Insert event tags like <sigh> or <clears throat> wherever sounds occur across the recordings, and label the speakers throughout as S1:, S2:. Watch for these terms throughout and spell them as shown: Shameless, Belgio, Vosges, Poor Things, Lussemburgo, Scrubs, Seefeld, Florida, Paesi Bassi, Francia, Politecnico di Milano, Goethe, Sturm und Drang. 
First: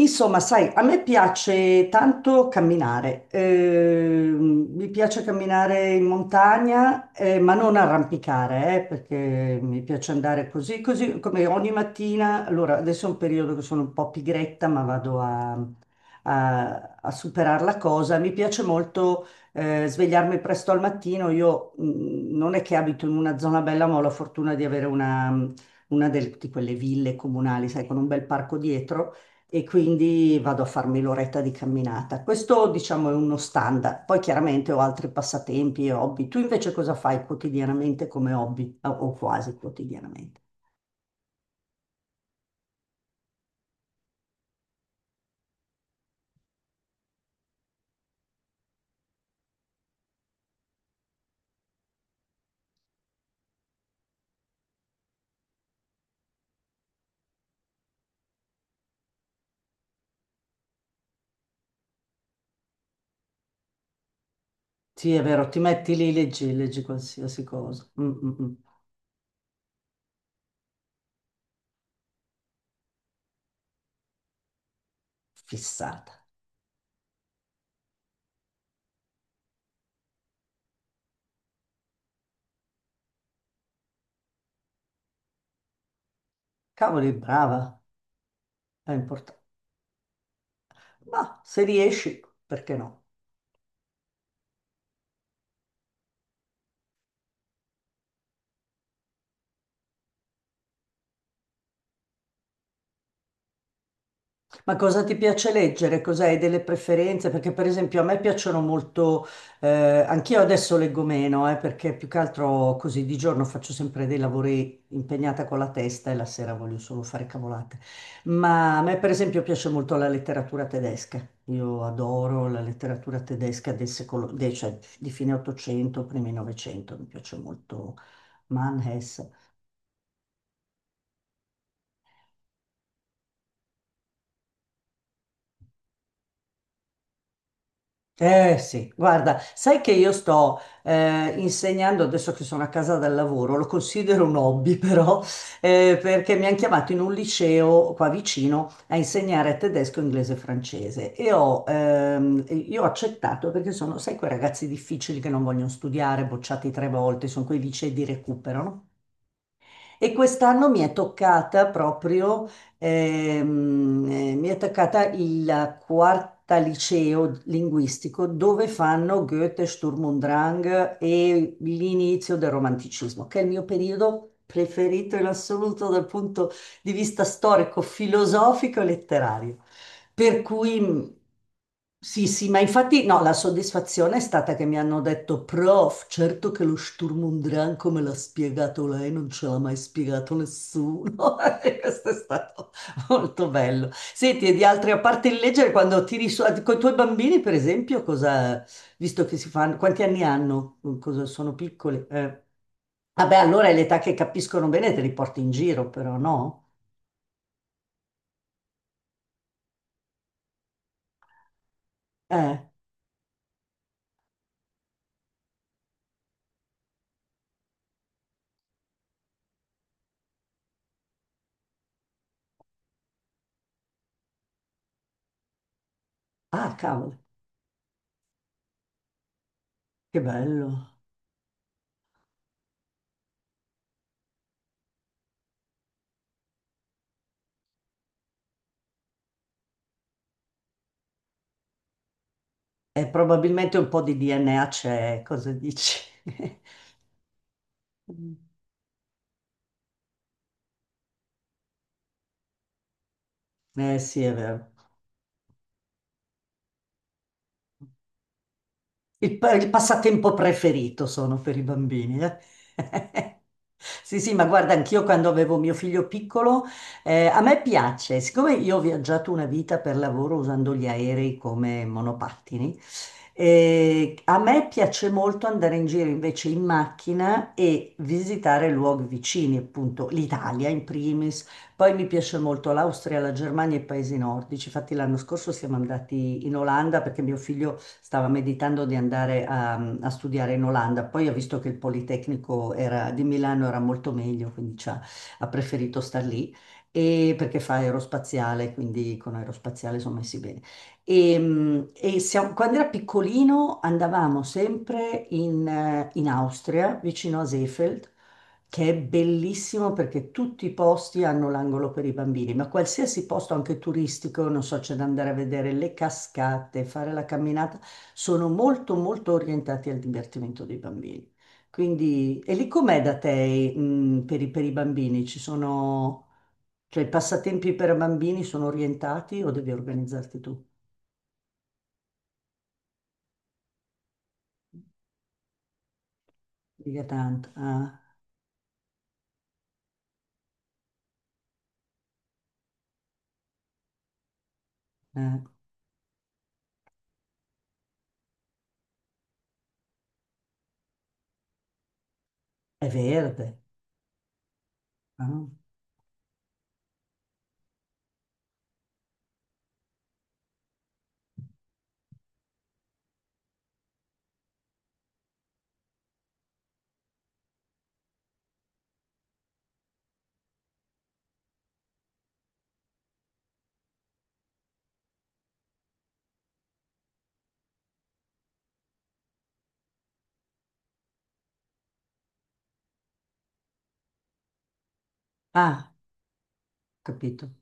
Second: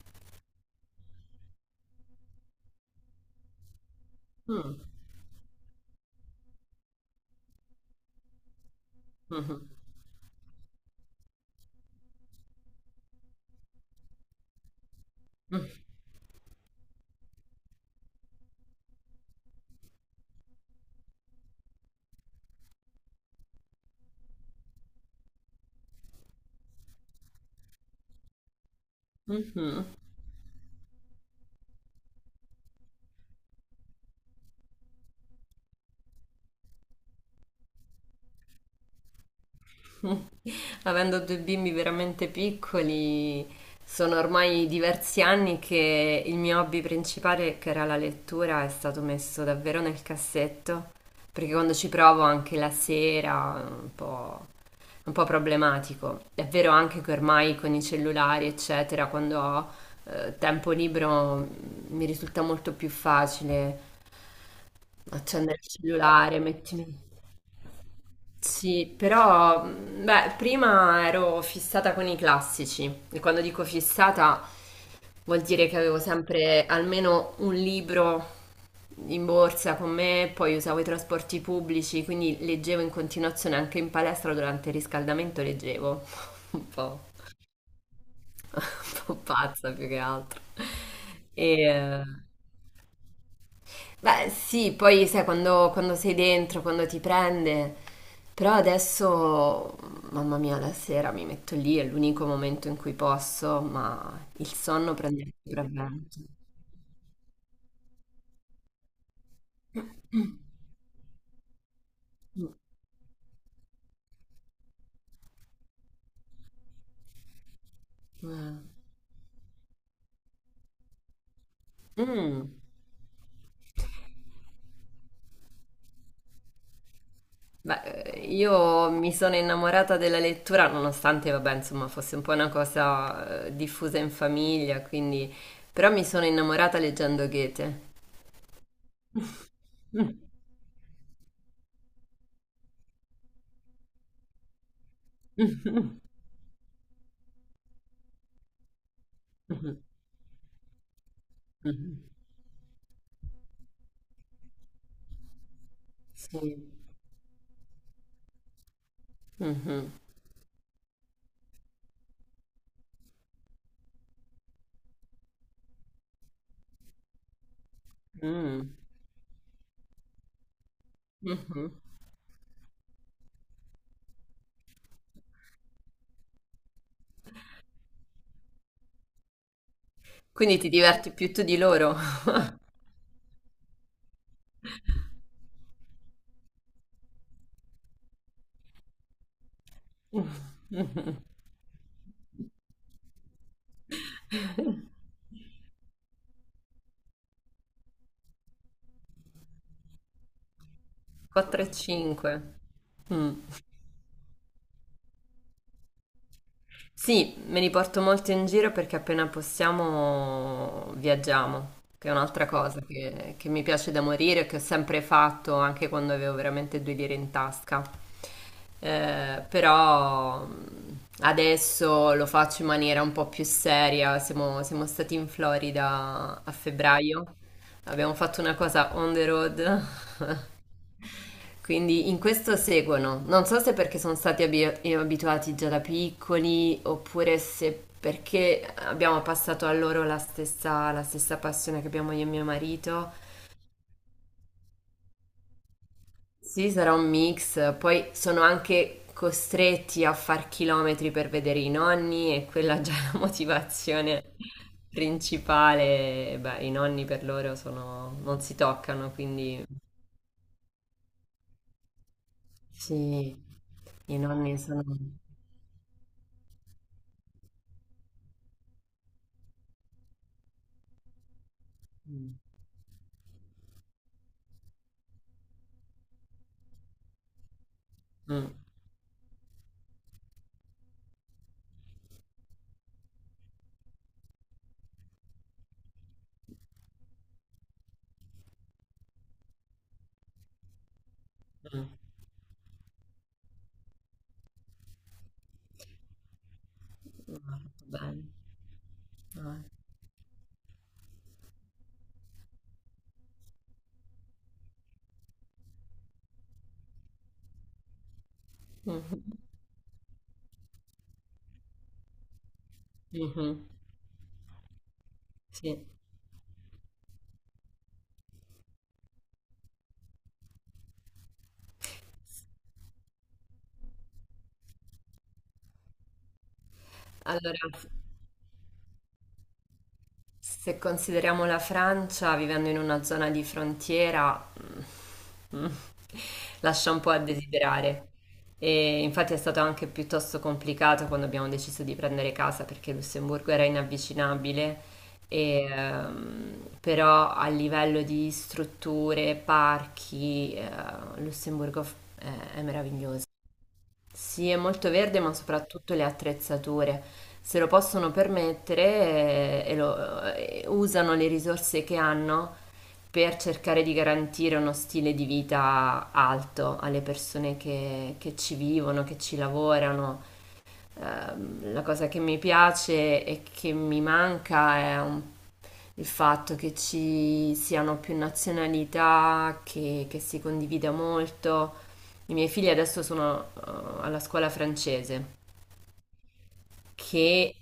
S1: Insomma, sai, a me piace tanto camminare,
S2: Mm,
S1: mi piace camminare in montagna, ma non arrampicare, perché
S2: mhm,
S1: mi piace andare così come ogni mattina. Allora, adesso è un periodo che sono un po' pigretta, ma vado a superare la cosa. Mi piace molto, svegliarmi presto al mattino. Io, non è che abito in una zona bella, ma ho la fortuna di avere una di quelle ville comunali, sai, con un bel parco dietro.
S2: mhm,
S1: E
S2: mhm.
S1: quindi vado a farmi l'oretta di camminata. Questo, diciamo, è uno standard. Poi chiaramente ho altri passatempi e hobby. Tu invece cosa fai quotidianamente come hobby o quasi quotidianamente?
S2: Avendo due bimbi veramente piccoli, sono ormai diversi anni che il mio hobby principale, che era la lettura, è stato messo davvero nel cassetto, perché quando ci provo anche la sera, è un po' problematico. È vero anche che ormai con i cellulari, eccetera, quando ho tempo libero mi risulta molto più facile
S1: Sì, è vero, ti
S2: accendere il
S1: metti lì,
S2: cellulare,
S1: leggi, leggi
S2: mettimi...
S1: qualsiasi cosa. Mm, mm, mm.
S2: Sì, però beh, prima ero fissata con i classici e quando dico fissata vuol dire che avevo
S1: Fissata.
S2: sempre almeno un libro in borsa con me, poi usavo i trasporti pubblici, quindi leggevo in continuazione anche in palestra durante il riscaldamento leggevo. <laughs> Un po',
S1: Cavoli, brava, è
S2: un po'
S1: importante.
S2: pazza più che altro.
S1: Ma
S2: E,
S1: se
S2: eh,
S1: riesci, perché no?
S2: Beh, sì, poi sai quando sei dentro, quando ti prende. Però adesso, mamma mia, la sera mi metto lì, è l'unico momento in cui posso, ma il
S1: Ma
S2: sonno
S1: cosa ti
S2: prende il
S1: piace leggere?
S2: sopravvento.
S1: Cos'hai delle preferenze? Perché per esempio a me piacciono molto, eh,
S2: <clears throat>
S1: anch'io adesso leggo meno, perché più che altro così di giorno faccio sempre dei lavori impegnata con la testa e la sera voglio solo fare cavolate.
S2: Eh.
S1: Ma a me per esempio piace molto la letteratura tedesca. Io adoro
S2: Mm.
S1: la letteratura tedesca del secolo, cioè di fine 800, primi 900, mi piace
S2: Beh,
S1: molto Mann,
S2: io mi
S1: Hesse.
S2: sono innamorata della lettura, nonostante, vabbè, insomma, fosse un po' una cosa diffusa in famiglia, quindi... Però mi sono innamorata leggendo Goethe.
S1: Eh sì, guarda, sai che io sto insegnando adesso che sono a casa dal lavoro, lo considero un hobby <laughs> però, perché mi hanno chiamato in un liceo qua vicino a insegnare tedesco, inglese e francese e
S2: <laughs>
S1: io ho accettato perché sono, sai, quei ragazzi difficili che non vogliono studiare,
S2: Sì.
S1: bocciati tre volte, sono quei licei di recupero, no?
S2: Mh-mh.
S1: E quest'anno mi è toccata proprio, ehm, mi è toccata il quarta liceo linguistico
S2: Mh.
S1: dove fanno Goethe, Sturm und Drang e
S2: Mh-mh.
S1: l'inizio del romanticismo, che è il mio periodo preferito in assoluto dal punto di vista storico, filosofico e letterario. Per
S2: Quindi ti
S1: cui
S2: diverti più tu di loro.
S1: sì, sì, ma infatti no, la soddisfazione è stata che mi hanno detto, prof, certo che lo Sturm und Drang come l'ha spiegato lei, non ce l'ha mai spiegato
S2: <laughs> Mh-mh.
S1: nessuno. <laughs> E questo è stato molto bello. Senti, e di altri, a parte il leggere, quando tiri su, con i tuoi bambini, per esempio, cosa, visto che si fanno, quanti anni hanno? Sono
S2: 4 e
S1: piccoli?
S2: 5. Mh.
S1: Vabbè, allora è l'età che capiscono bene, te li porti in giro, però no?
S2: Sì, me li porto molto in giro perché appena possiamo viaggiamo, che è un'altra
S1: Eh.
S2: cosa che mi piace da morire, che ho sempre fatto anche quando avevo veramente due lire in tasca. Però adesso lo faccio in maniera un po' più seria. Siamo stati in Florida a
S1: Ah, cavolo,
S2: febbraio, abbiamo fatto una cosa on the road.
S1: che
S2: <laughs>
S1: bello.
S2: Quindi in questo seguono. Non so se perché sono stati abituati già da piccoli oppure se perché abbiamo passato a loro la stessa passione che abbiamo io e mio
S1: E
S2: marito.
S1: probabilmente un po' di DNA c'è, cosa dici? <laughs>
S2: Sì, sarà un mix. Poi
S1: Mm.
S2: sono anche costretti a far chilometri per vedere i nonni e quella è la
S1: Eh sì, è
S2: motivazione
S1: vero.
S2: principale. Beh, i nonni per loro sono... non si toccano,
S1: Il, pa-
S2: quindi
S1: il passatempo preferito sono per i bambini. Eh. <laughs>
S2: sì, i
S1: Sì, sì, ma
S2: nonni
S1: guarda,
S2: sono...
S1: anch'io quando avevo mio figlio piccolo, a me piace, siccome io ho viaggiato una vita per lavoro usando gli aerei come
S2: Mm,
S1: monopattini, a me piace molto andare in giro invece in macchina e
S2: mm,
S1: visitare luoghi vicini, appunto l'Italia in primis. Poi mi piace molto l'Austria, la Germania e i paesi nordici. Infatti l'anno scorso siamo andati in Olanda perché mio figlio stava meditando di andare a studiare in Olanda. Poi ha visto che il
S2: mm.
S1: Politecnico di Milano era molto meglio, quindi ci ha ha preferito star lì e perché
S2: Ma
S1: fa
S2: bello.
S1: aerospaziale, quindi con
S2: Dai.
S1: aerospaziale sono messi bene. E quando era piccolino andavamo sempre in Austria, vicino a Seefeld, che è
S2: Mh-mh.
S1: bellissimo perché tutti i posti hanno l'angolo per i bambini, ma qualsiasi posto,
S2: Mh-mh.
S1: anche turistico, non so, c'è da andare a vedere
S2: Sì.
S1: le cascate, fare la camminata, sono molto, molto orientati al divertimento dei bambini. Quindi, e lì com'è da te, per i bambini? Ci sono, cioè, i
S2: Allora,
S1: passatempi per bambini sono orientati o devi organizzarti tu?
S2: se consideriamo la Francia, vivendo in una zona di frontiera, mm, mm, lascia un
S1: Mica
S2: po' a
S1: tanto. Ah,
S2: desiderare. E infatti è stato anche piuttosto complicato quando abbiamo deciso di prendere casa perché Lussemburgo era inavvicinabile.
S1: eh.
S2: E, però a livello di strutture, parchi, Lussemburgo è
S1: È
S2: meraviglioso.
S1: verde.
S2: Sì, è molto verde, ma
S1: Ah,
S2: soprattutto le attrezzature. Se lo possono permettere, usano le risorse che hanno per cercare di garantire uno stile di vita alto alle persone che ci vivono, che ci lavorano. La cosa che mi piace e che mi manca il fatto che ci siano più nazionalità, che si condivida molto. I miei figli adesso sono alla scuola francese,
S1: ah, capito.
S2: che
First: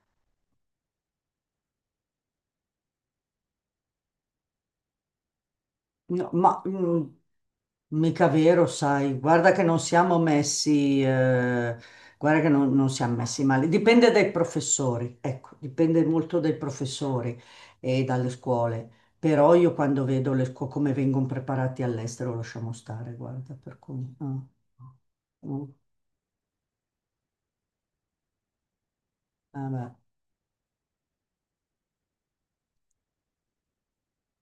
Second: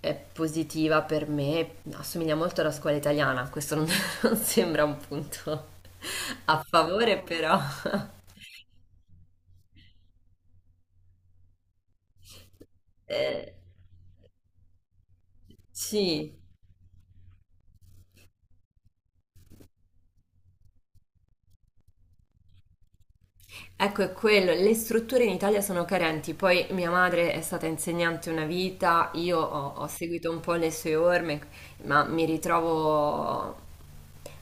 S2: è positiva per me, assomiglia molto alla scuola italiana, questo non, <laughs> non sembra un punto
S1: No, ma
S2: a favore, però
S1: mica vero, sai, guarda che non siamo messi, guarda che non siamo messi
S2: eh,
S1: male, dipende dai professori, ecco, dipende
S2: sì.
S1: molto dai professori e dalle scuole, però io quando vedo le scuole come vengono preparati all'estero lasciamo stare, guarda, per
S2: Ecco, è
S1: cui... ah,
S2: quello, le strutture in Italia
S1: ah,
S2: sono carenti, poi mia madre è stata insegnante una vita, io
S1: ah,
S2: ho
S1: vabbè,
S2: seguito un po' le sue orme, ma mi ritrovo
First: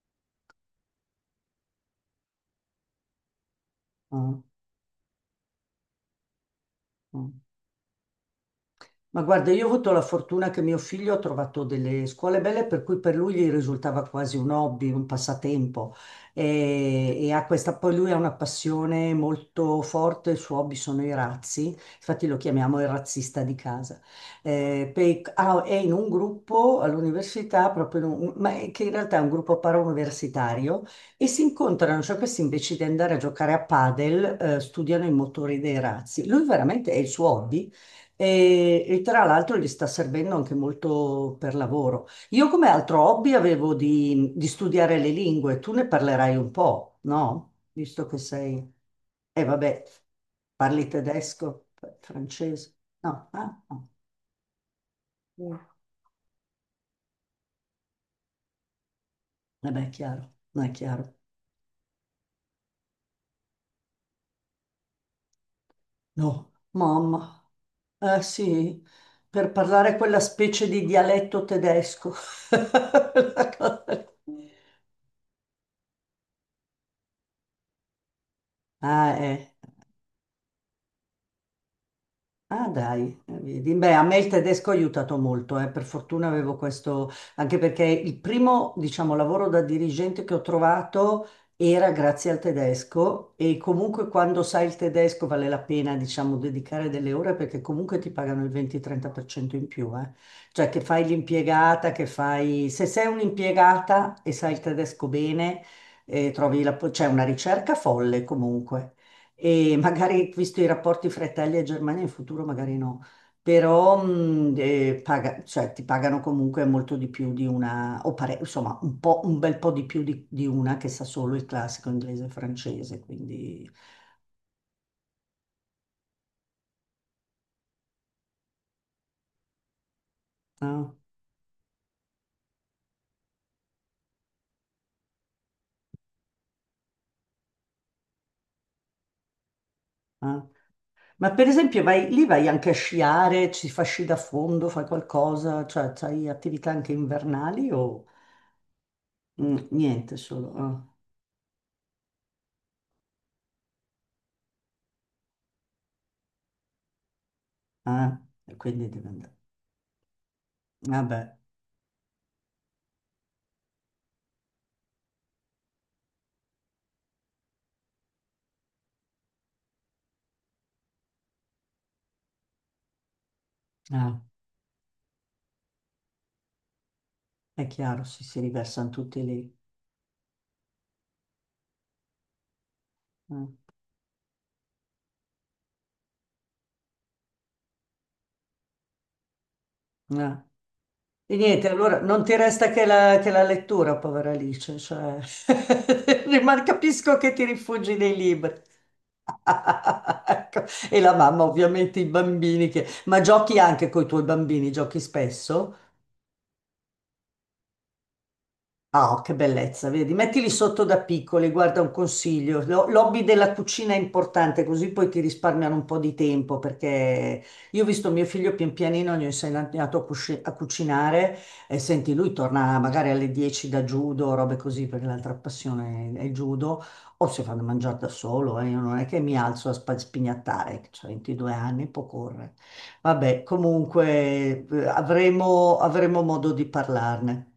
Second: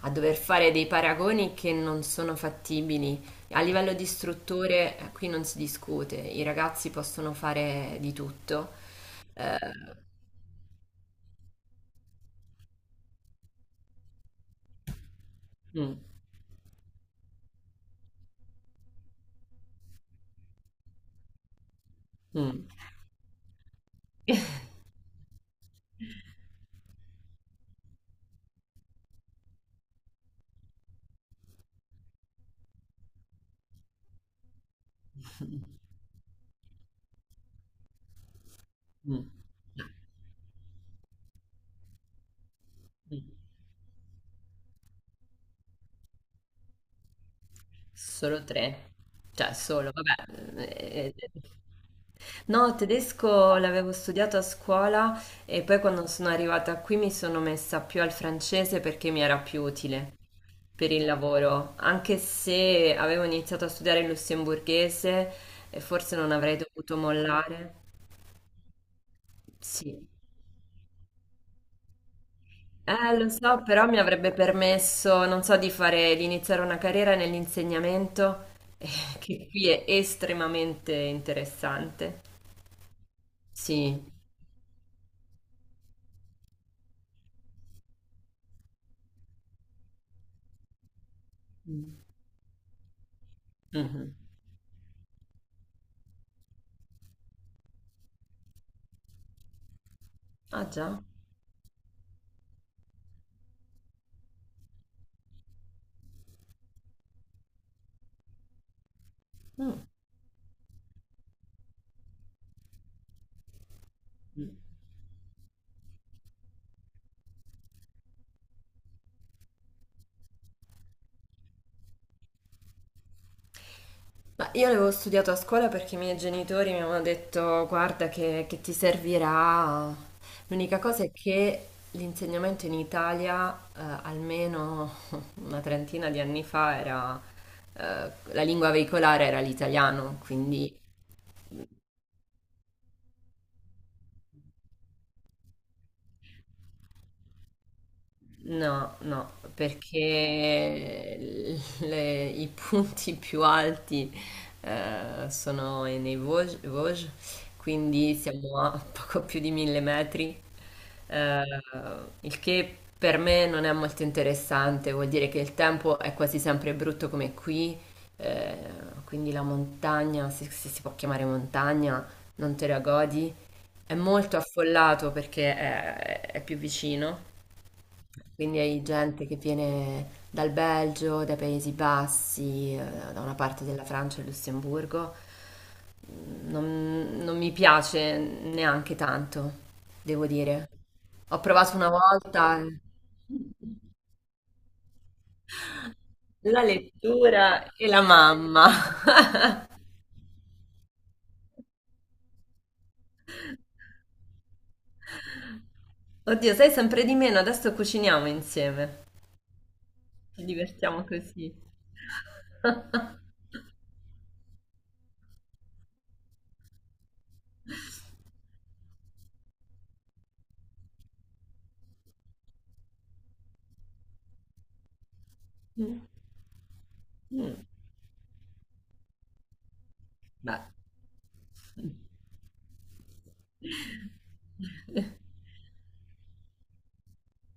S2: a dover fare dei paragoni che non sono fattibili. A livello di
S1: ah,
S2: strutture qui non si discute, i ragazzi possono
S1: ah.
S2: fare di tutto.
S1: Ma guarda,
S2: Eh,
S1: io ho avuto la fortuna che mio figlio ha trovato delle scuole belle per cui per lui gli risultava quasi un hobby, un passatempo
S2: mm,
S1: e ha questa, poi lui ha una passione molto forte, il suo hobby sono i razzi, infatti lo
S2: mm,
S1: chiamiamo il razzista di casa. Ah, è in un gruppo all'università, ma è che in realtà è un gruppo parauniversitario e si incontrano, cioè questi invece di andare a giocare a padel, studiano i motori dei razzi. Lui veramente è il suo hobby e tra
S2: mm.
S1: l'altro gli sta servendo anche molto per lavoro. Io come altro hobby avevo di studiare le lingue, tu ne parlerai un po', no? Visto che
S2: Solo
S1: sei...
S2: tre?
S1: E
S2: Cioè,
S1: vabbè,
S2: solo, vabbè.
S1: parli
S2: eh, eh.
S1: tedesco, francese.
S2: No,
S1: No,
S2: tedesco
S1: ah, no.
S2: l'avevo studiato a scuola
S1: Mm.
S2: e poi quando sono arrivata qui mi sono messa più al francese perché mi era più
S1: Eh beh, è
S2: utile
S1: chiaro, non è
S2: per il
S1: chiaro.
S2: lavoro, anche se avevo iniziato a studiare il lussemburghese e forse non
S1: No,
S2: avrei dovuto
S1: mamma.
S2: mollare.
S1: Eh sì, per parlare
S2: Sì.
S1: quella specie di dialetto tedesco. <laughs>
S2: Lo
S1: La
S2: so,
S1: cosa-
S2: però mi avrebbe permesso, non so, di fare, di iniziare una carriera nell'insegnamento, eh,
S1: Ah,
S2: che
S1: eh.
S2: qui è estremamente interessante.
S1: Ah dai, vedi. Beh,
S2: Sì.
S1: a me il tedesco ha aiutato molto, eh. Per fortuna avevo questo, anche perché il primo, diciamo, lavoro da dirigente che ho trovato era
S2: Mm.
S1: grazie al tedesco e comunque
S2: Mhm.
S1: quando sai il tedesco vale la pena, diciamo, dedicare delle ore perché comunque ti pagano il 20-30% in più, eh.
S2: Ah
S1: Cioè che
S2: già?
S1: fai l'impiegata, che fai... Se sei un'impiegata e sai il tedesco bene, trovi la... c'è una ricerca folle comunque e
S2: Mm.
S1: magari visto i rapporti fra Italia e Germania in futuro magari no, però
S2: Mm.
S1: cioè, ti pagano comunque molto di più di una, insomma un po', un bel po' di più di una che sa solo il classico inglese e francese, quindi...
S2: Ma io l'avevo studiato a scuola perché i miei genitori mi avevano detto, guarda che ti servirà. L'unica
S1: no,
S2: cosa è che l'insegnamento in Italia, almeno <laughs> una trentina di anni fa, era la lingua veicolare era l'italiano,
S1: no.
S2: quindi
S1: Ma per esempio vai, lì vai anche a sciare, ci fa sci da fondo, fai qualcosa, cioè hai attività anche invernali o
S2: no, no,
S1: niente solo... ah,
S2: perché i punti <laughs> più alti sono nei Vosges, quindi
S1: ah, e
S2: siamo a <laughs>
S1: quindi deve
S2: poco
S1: andare.
S2: più di mille metri,
S1: Vabbè.
S2: eh, il che per me non è molto interessante, vuol dire che il tempo è quasi sempre brutto come qui, eh, quindi la montagna, se si può chiamare montagna, non te la godi, è
S1: Ah.
S2: molto affollato perché è più vicino.
S1: È chiaro, sì, si
S2: Quindi hai
S1: riversano tutti
S2: gente che
S1: lì.
S2: viene dal Belgio, dai Paesi Bassi, da una
S1: Mm.
S2: parte della Francia e Lussemburgo. Non mi piace neanche tanto, devo
S1: Eh.
S2: dire.
S1: E
S2: Ho
S1: niente,
S2: provato una
S1: allora non ti
S2: volta
S1: resta che la lettura, povera Alice, cioè... <laughs>
S2: la
S1: ma capisco che ti
S2: lettura e
S1: rifugi
S2: la
S1: nei libri.
S2: mamma.
S1: <laughs> Ecco. E la mamma, ovviamente, i bambini che... Ma giochi anche con i tuoi bambini, giochi
S2: <laughs>
S1: spesso?
S2: Oddio, sai sempre di meno, adesso cuciniamo insieme.
S1: Ah, oh, che bellezza, vedi?
S2: Ci
S1: Mettili sotto da
S2: divertiamo
S1: piccoli,
S2: così.
S1: guarda un consiglio. L'hobby
S2: <laughs>
S1: della cucina è importante, così poi ti risparmiano un po' di tempo, perché io ho visto mio figlio pian pianino, gli ho insegnato a cucinare e senti, lui torna magari alle 10 da judo, robe così, perché l'altra passione è il judo, o si fanno
S2: Mm.
S1: mangiare da solo. Io non è che mi alzo a
S2: Beh.
S1: spignattare, ho 22 anni, può correre. Vabbè, comunque
S2: <laughs>
S1: avremo modo di parlarne.